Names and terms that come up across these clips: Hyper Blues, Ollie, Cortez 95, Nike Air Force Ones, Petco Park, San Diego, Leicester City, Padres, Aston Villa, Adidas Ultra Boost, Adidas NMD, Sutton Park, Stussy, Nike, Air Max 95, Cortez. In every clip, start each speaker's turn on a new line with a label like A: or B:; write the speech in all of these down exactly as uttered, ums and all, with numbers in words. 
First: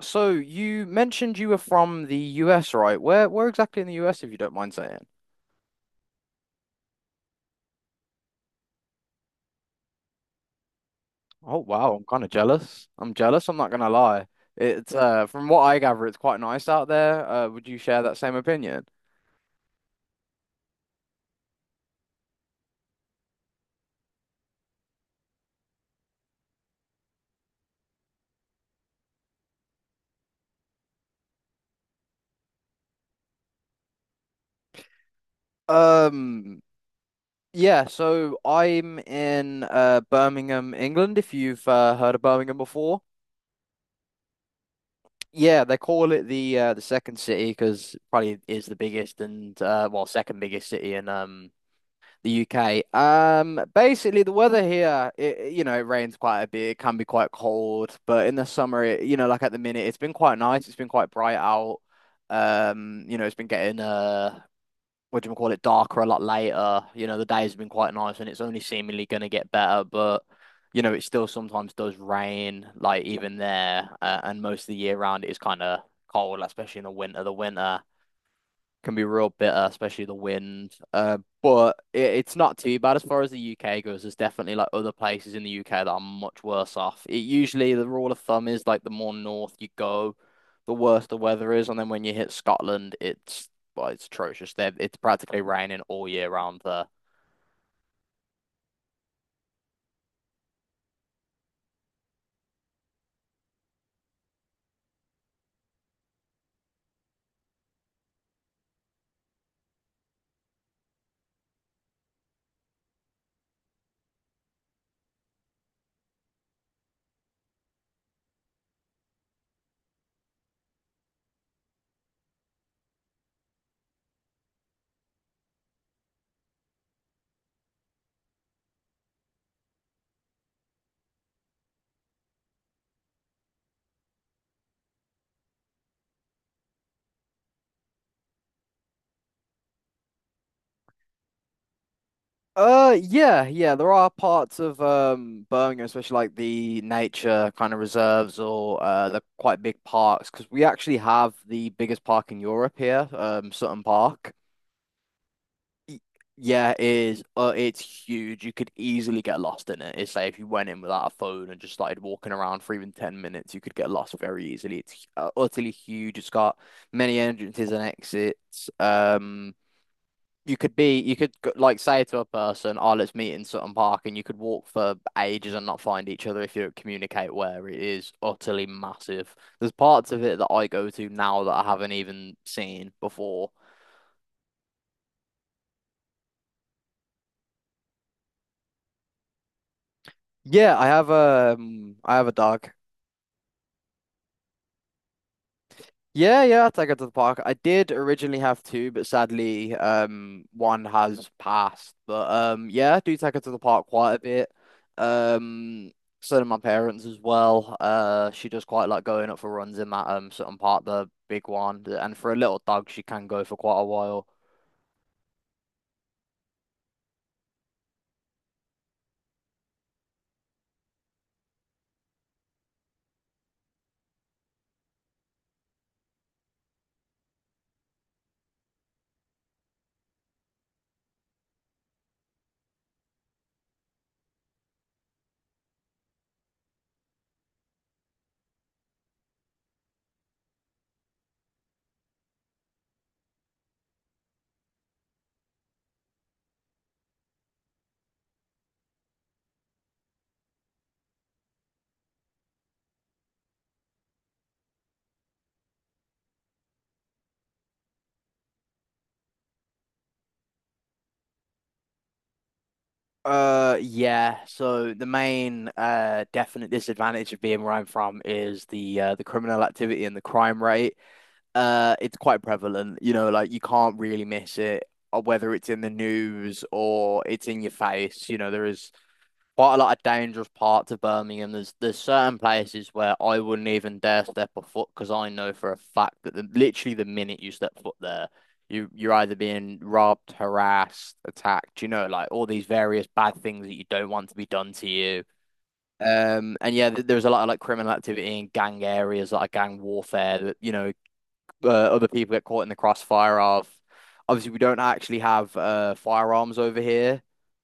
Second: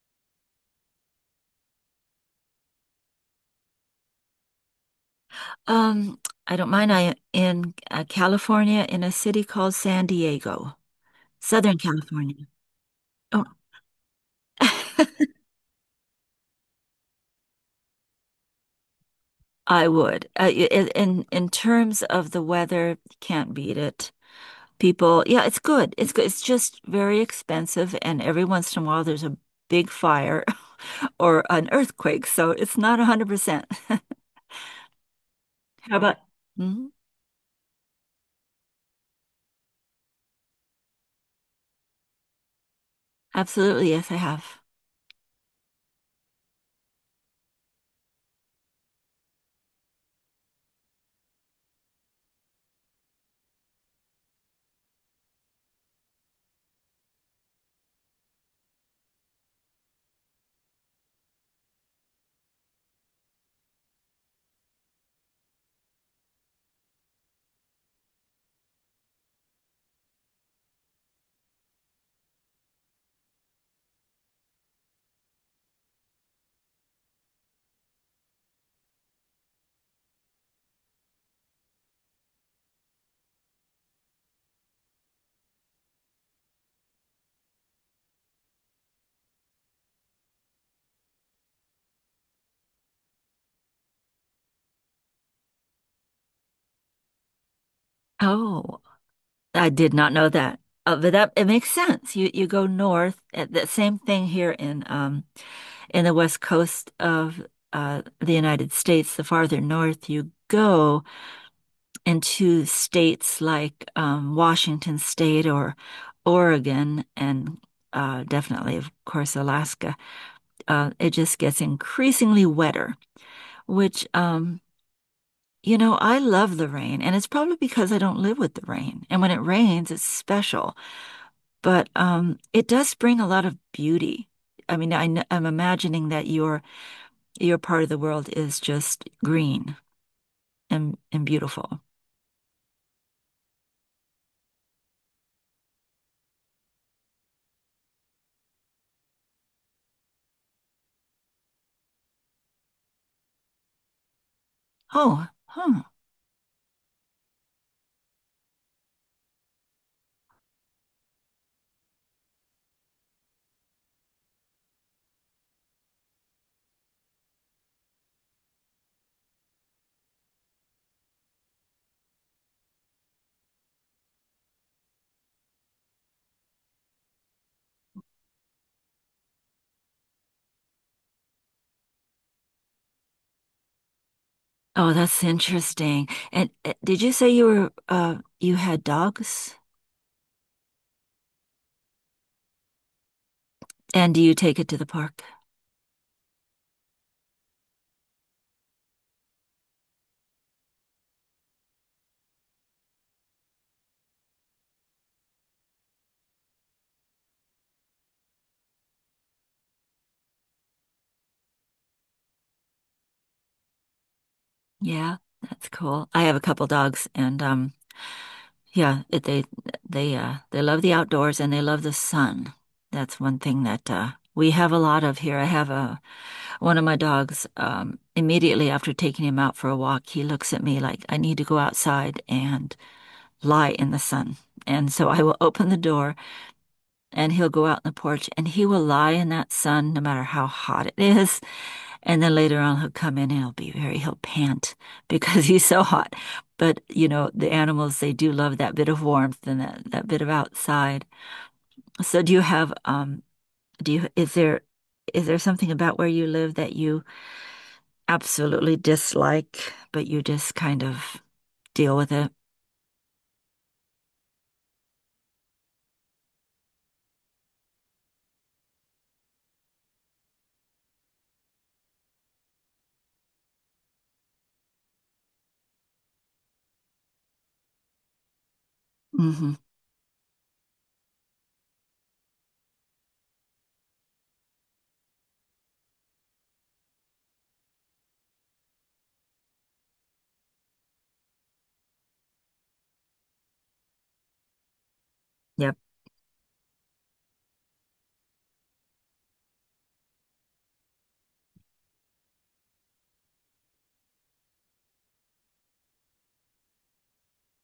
A: So you mentioned you were from the U S, right? Where where exactly in the U S, if you don't mind saying?
B: Um, I don't mind. I in uh, California in a city called San Diego,
A: Oh
B: Southern
A: wow, I'm kind of
B: California.
A: jealous. I'm
B: Oh,
A: jealous, I'm not gonna lie. It's uh from what I gather, it's quite nice out there. Uh, would you share that same opinion?
B: I would. Uh, i- i- in in terms of the weather, can't beat it. People, yeah, it's good. It's good. It's just very expensive, and every once in a while there's a big fire or an earthquake, so it's not one hundred percent. How about?
A: Um
B: Mhm.
A: yeah, so I'm in uh Birmingham, England, if you've uh, heard of Birmingham before.
B: Absolutely, yes, I have.
A: Yeah, they call it the uh the second city because probably is the biggest and uh well second biggest city in um The U K. Um, basically the weather here, it, you know, it rains quite a bit. It can be quite cold, but in the summer, it, you know, like at the minute, it's been quite nice. It's been quite bright out. Um, you know, it's been getting uh, what do you call it, darker a lot later. You know, the days have been quite nice, and it's only seemingly going to get better. But you know, it still sometimes does rain, like even there, uh, and most of the year round it is kind of cold, like, especially in the winter. The winter can be real bitter, especially the wind. Uh, but it, it's not too bad as far as the U K goes. There's definitely like other places in the U K that are much worse off. It usually the rule of thumb is like the more north you go, the worse the weather is, and then when you hit Scotland, it's well, it's atrocious. There, it's practically raining all year round there.
B: Oh, I did not know that. Uh, but that it makes sense. You you go north. uh, The same thing here in um in the west coast of uh the United States. The farther north you go into states like um Washington State or Oregon and uh definitely of course Alaska. Uh it just gets increasingly wetter, which um you know, I love the rain, and it's probably because I don't live with the rain. And when it rains, it's special. But um, it does bring a lot of beauty. I mean, I am imagining that your your part of the world is just green and and beautiful.
A: Uh, yeah, yeah. There are parts of um Birmingham, especially like the nature kind of reserves or uh the quite big parks, because we actually have the biggest park in Europe here, um Sutton Park.
B: Oh, huh.
A: Y- Yeah, it is. Uh, it's huge. You could easily get lost in it. It's like if you went in without a phone and just started walking around for even ten minutes, you could get lost very easily. It's uh, utterly huge. It's got many entrances and exits. Um, you could be, you could go- Like say to a person, "Oh, let's meet in Sutton Park," and you could walk for ages and not find each other if you don't communicate where it is utterly massive. There's parts of it that I go to now that I haven't even seen before.
B: Oh, that's interesting. And uh, did you say you were uh, you had dogs?
A: Yeah, I have um I have a dog.
B: And do you take it to the park?
A: Yeah, yeah, I take it to the park. I did originally have two, but sadly, um, one has passed. But um, yeah, I do take her to the park quite a bit. Um, so do my parents as well. Uh, she does quite like going up for runs in that um certain part, the big one, and for a little dog, she can go for quite a while.
B: Yeah, that's cool. I have a couple dogs, and um, yeah, it, they they uh they love the outdoors and they love the sun. That's one thing that uh, we have a lot of here. I have a one of my dogs, um, immediately after taking him out for a walk, he looks at me like, I need to go outside and lie in the sun. And so I will open the door and he'll go out on the porch and he will lie in that sun no matter how hot it is. And then later on, he'll come in and he'll be very, he'll pant because he's so hot. But, you know, the animals, they do love that bit of warmth and that, that bit of outside. So do you have, um, do you, is there, is there something about where you live that you absolutely dislike, but you just kind of deal with it.
A: Uh, yeah. So the main uh definite disadvantage of being where I'm from is the uh the criminal activity and the crime rate. Uh, it's quite prevalent. You know, like you can't really miss it, or whether it's in the news or it's in your face. You know, there is
B: Hmm.
A: quite a lot of dangerous parts of Birmingham. There's there's certain places where I wouldn't even dare step a foot because I know for a fact that the, literally the minute you step foot there, you you're either being robbed, harassed, attacked. You know, like all these various bad things that you don't want to be done to you.
B: Yep.
A: Um, and yeah, th- there's a lot of like criminal activity in gang areas, like gang warfare that, you know, uh, other people get caught in the crossfire of. Obviously, we don't actually have uh, firearms over here.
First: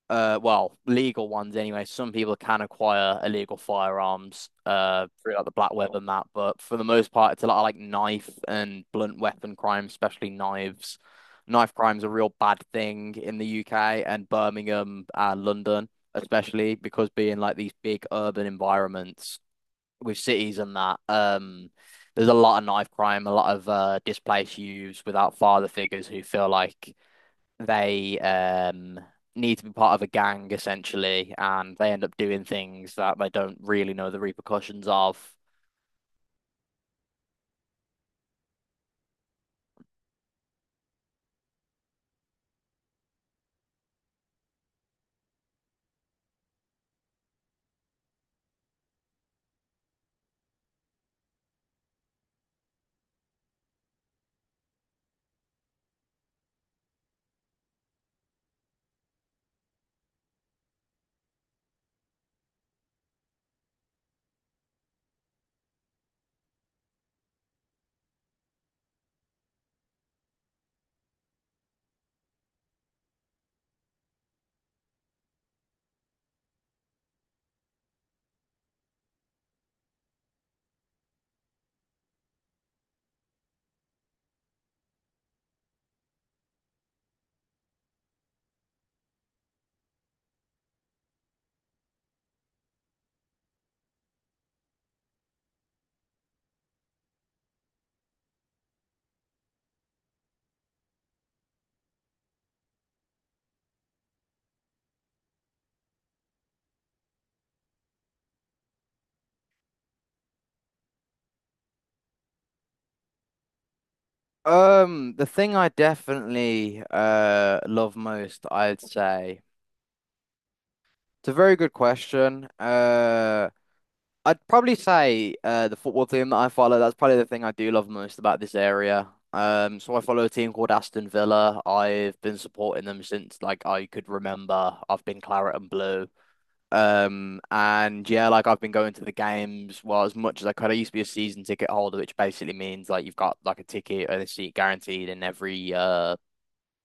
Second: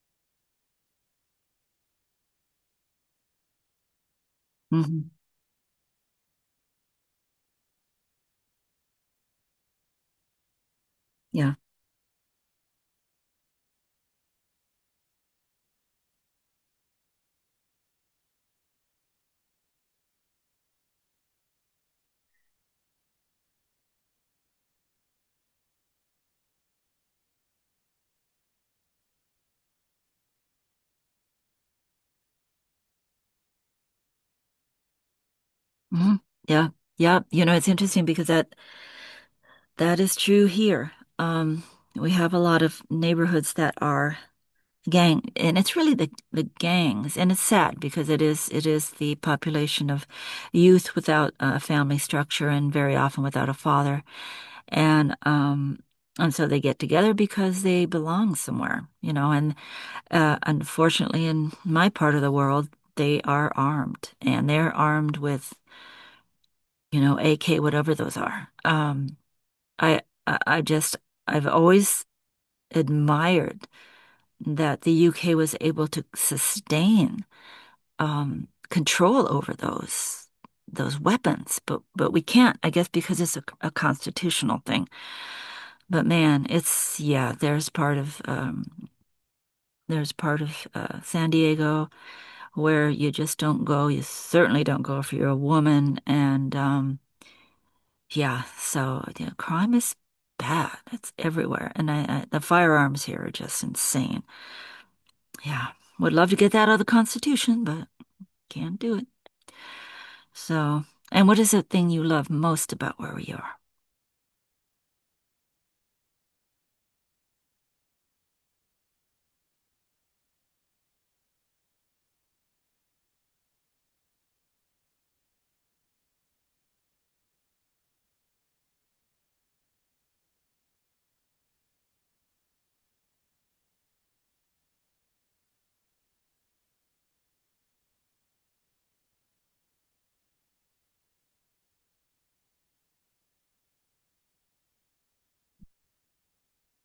A: Uh, well, legal ones anyway. Some people can acquire illegal firearms uh
B: Hmm.
A: through like the black web and that, but for the most part, it's a lot of like knife and blunt weapon crimes, especially knives.
B: Yeah.
A: Knife crime's a real bad thing in the U K and Birmingham and London, especially because being like these big urban environments with cities and that. Um, there's a lot of knife crime, a lot of uh, displaced youths without father figures who feel like they um, need to be part of a gang essentially, and they end up doing things that they don't really know the repercussions of.
B: Hmm. Yeah. Yeah. You know, it's interesting because that that is true here. Um, we have a lot of neighborhoods that are gang, and it's really the the gangs, and it's sad because it is it is the population of youth without a family structure and very often without a father, and um, and so they get together because they belong somewhere, you know, and Uh, unfortunately, in my part of the world, they are armed, and they're armed with, you know, A K, whatever those are. Um, I, I just, I've always admired that the U K was able to sustain um, control over those those weapons, but but we can't, I guess, because it's a, a constitutional thing. But man, it's yeah, there's part of um, there's part of uh, San Diego where you just don't go. You certainly don't go if you're a woman. And um, yeah, so you know, crime is bad. It's everywhere. And I, I, the firearms here are just insane. Yeah, would love to get that out of the Constitution, but can't do it. So, and what is the thing you love most about where we are?
A: Um, the thing I definitely uh love most, I'd say. It's a very good question. Uh I'd probably say uh, the football team that I follow, that's probably the thing I do love most about this area. Um, so I follow a team called Aston Villa. I've been supporting them since like I could remember. I've been claret and blue. Um, and yeah, like I've been going to the games well as much as I could. I used to be a season ticket holder, which basically means like you've got like a ticket and a seat guaranteed in every uh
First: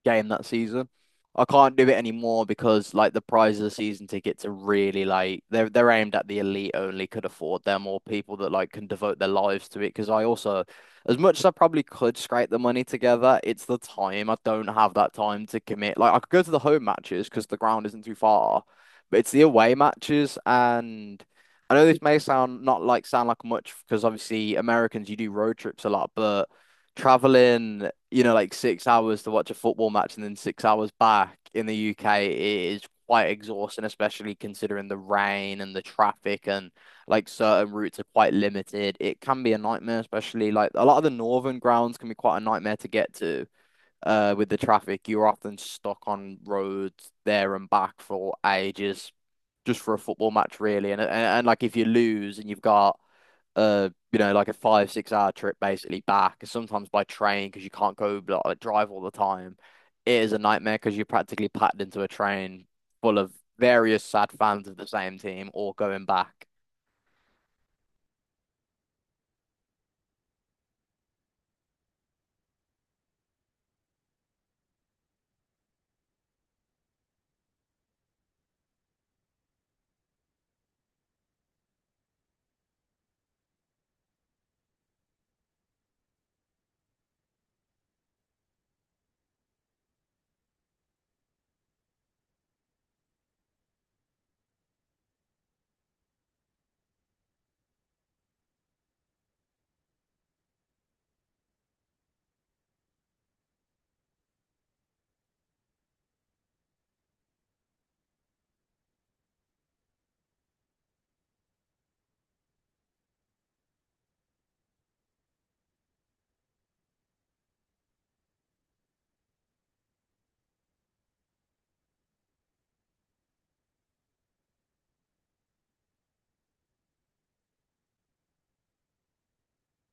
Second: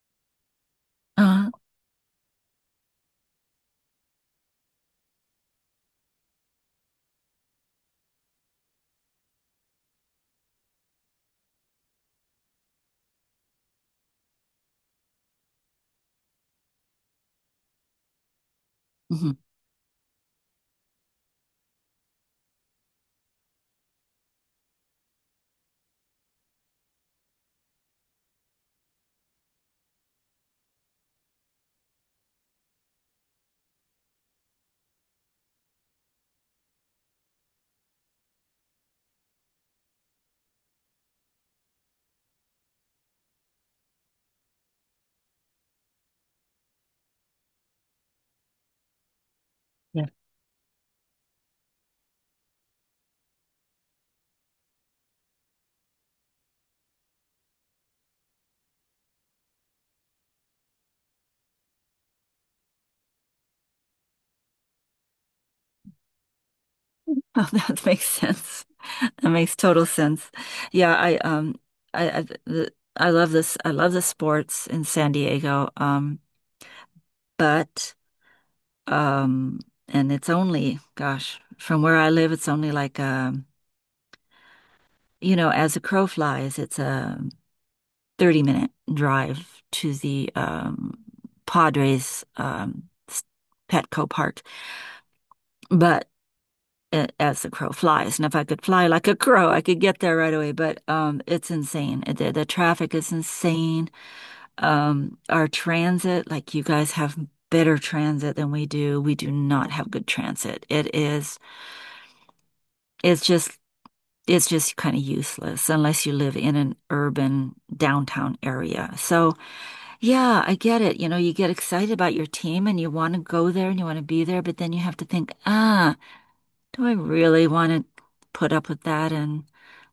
A: game that season. I
B: Uh,
A: can't do it anymore because like the prize of the season tickets are really like they're they're aimed at the elite only could afford them or people that like can devote their lives to it. Because I also, as much as I probably could scrape the money together, it's the time. I don't have that time to commit. Like I could go to the home matches because the ground isn't too far, but it's
B: mhm.
A: the away matches and. I know this may sound not like sound like much because obviously Americans you do road trips a lot, but traveling, you know, like six hours to watch a football match and then six hours back in the U K is quite exhausting, especially considering the rain and the traffic and like certain routes are quite limited. It can be a nightmare, especially like a lot of the northern grounds can be quite a nightmare to get to. Uh, with the traffic, you're often stuck on roads there and back for ages just for a
B: Yeah.
A: football match, really. And, and and like if you lose and you've got uh you know like a five six hour trip basically back sometimes by train because you can't go like, like, drive all the time. It is a nightmare because you're practically packed into a train full of various sad fans of the same team all going back.
B: Oh, that makes sense. That makes total sense. Yeah, I um, I I, the, I love this. I love the sports in San Diego. Um, but Um, and it's only, gosh, from where I live, it's only like um, you know, as a crow flies, it's a thirty minute drive to the um Padres um s- Petco Park. But uh, as the crow flies, and if I could fly like a crow, I could get there right away. But um, it's insane. The, the traffic is insane. Um, our transit, like you guys have better transit than we do. We do not have good transit. It is it's just it's just kind of useless unless you live in an urban downtown area. So, yeah, I get it. You know, you get excited about your team and you want to go there and you want to be there, but then you have to think, ah, do I really want to put up with that? And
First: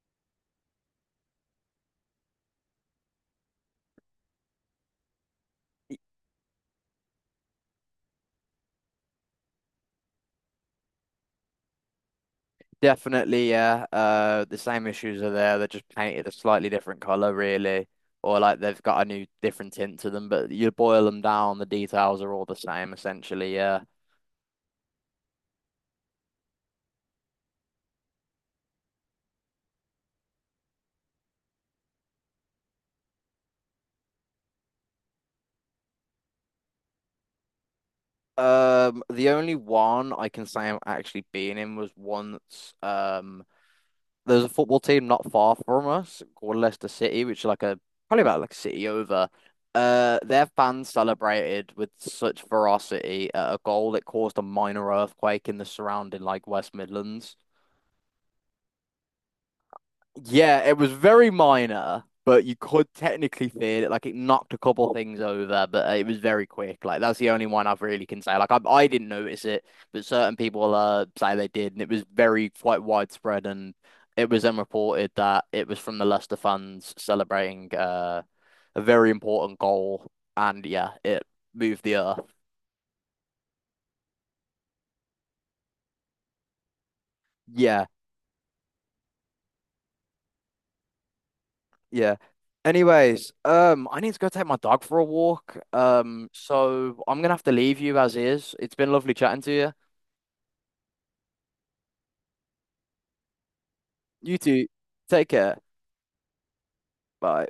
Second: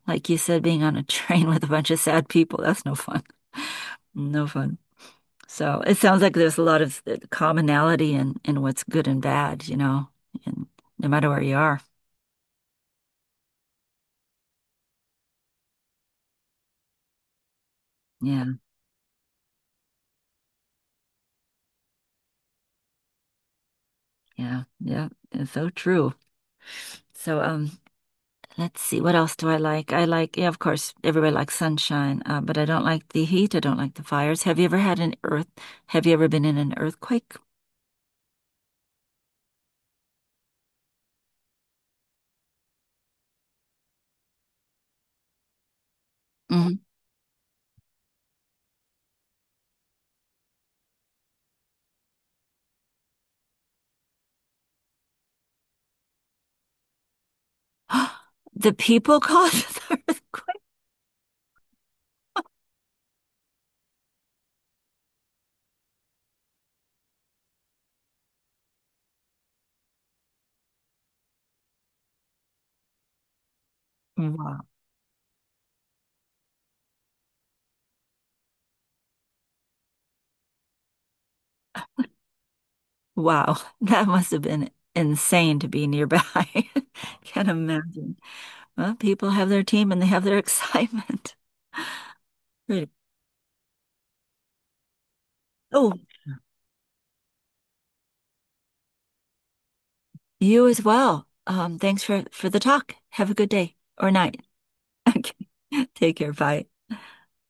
B: like you said, being on a train with a bunch of sad people, that's no fun. No fun. So it sounds like there's a lot of uh, commonality in, in what's good and bad, you know, and no matter where you are.
A: Definitely yeah, uh the same issues are there, they're just painted a slightly different color really, or
B: Yeah,
A: like they've got a new different tint to them, but you boil them down, the details are all the same essentially, yeah.
B: yeah, yeah. It's so true. So um, let's see, what else do I like? I like, yeah, of course, everybody likes sunshine, uh, but I don't like the heat. I don't like the fires. Have you ever had an earth? Have you ever been in an earthquake?
A: Um the only one I can say I'm actually being in was once um There's a football team not far from us called
B: Hmm.
A: Leicester City, which is like a probably about like a city over. Uh, their fans celebrated with such ferocity at a goal that caused a minor earthquake in the surrounding like West Midlands.
B: The people caused the earthquake.
A: Yeah, it was very minor, but you could technically feel it. Like it knocked a couple things over, but uh, it was very quick. Like that's the only one I've really can say. Like I, I didn't notice it, but certain people uh say they did, and it was very quite widespread. And it was then
B: Wow.
A: reported that it was from the Leicester fans celebrating uh a very important goal, and yeah, it moved the earth.
B: Wow. That must have been insane to be nearby. Can't
A: Yeah.
B: imagine. Well, people have their team and they have their excitement.
A: Yeah.
B: Really.
A: Anyways, um, I need to go take my dog for a walk.
B: Oh,
A: Um, so I'm gonna have to leave you as is. It's been lovely chatting to you.
B: you as well. Um, thanks for for the talk. Have a good day or
A: You
B: night.
A: too. Take care.
B: Okay. Take care. Bye.
A: Bye.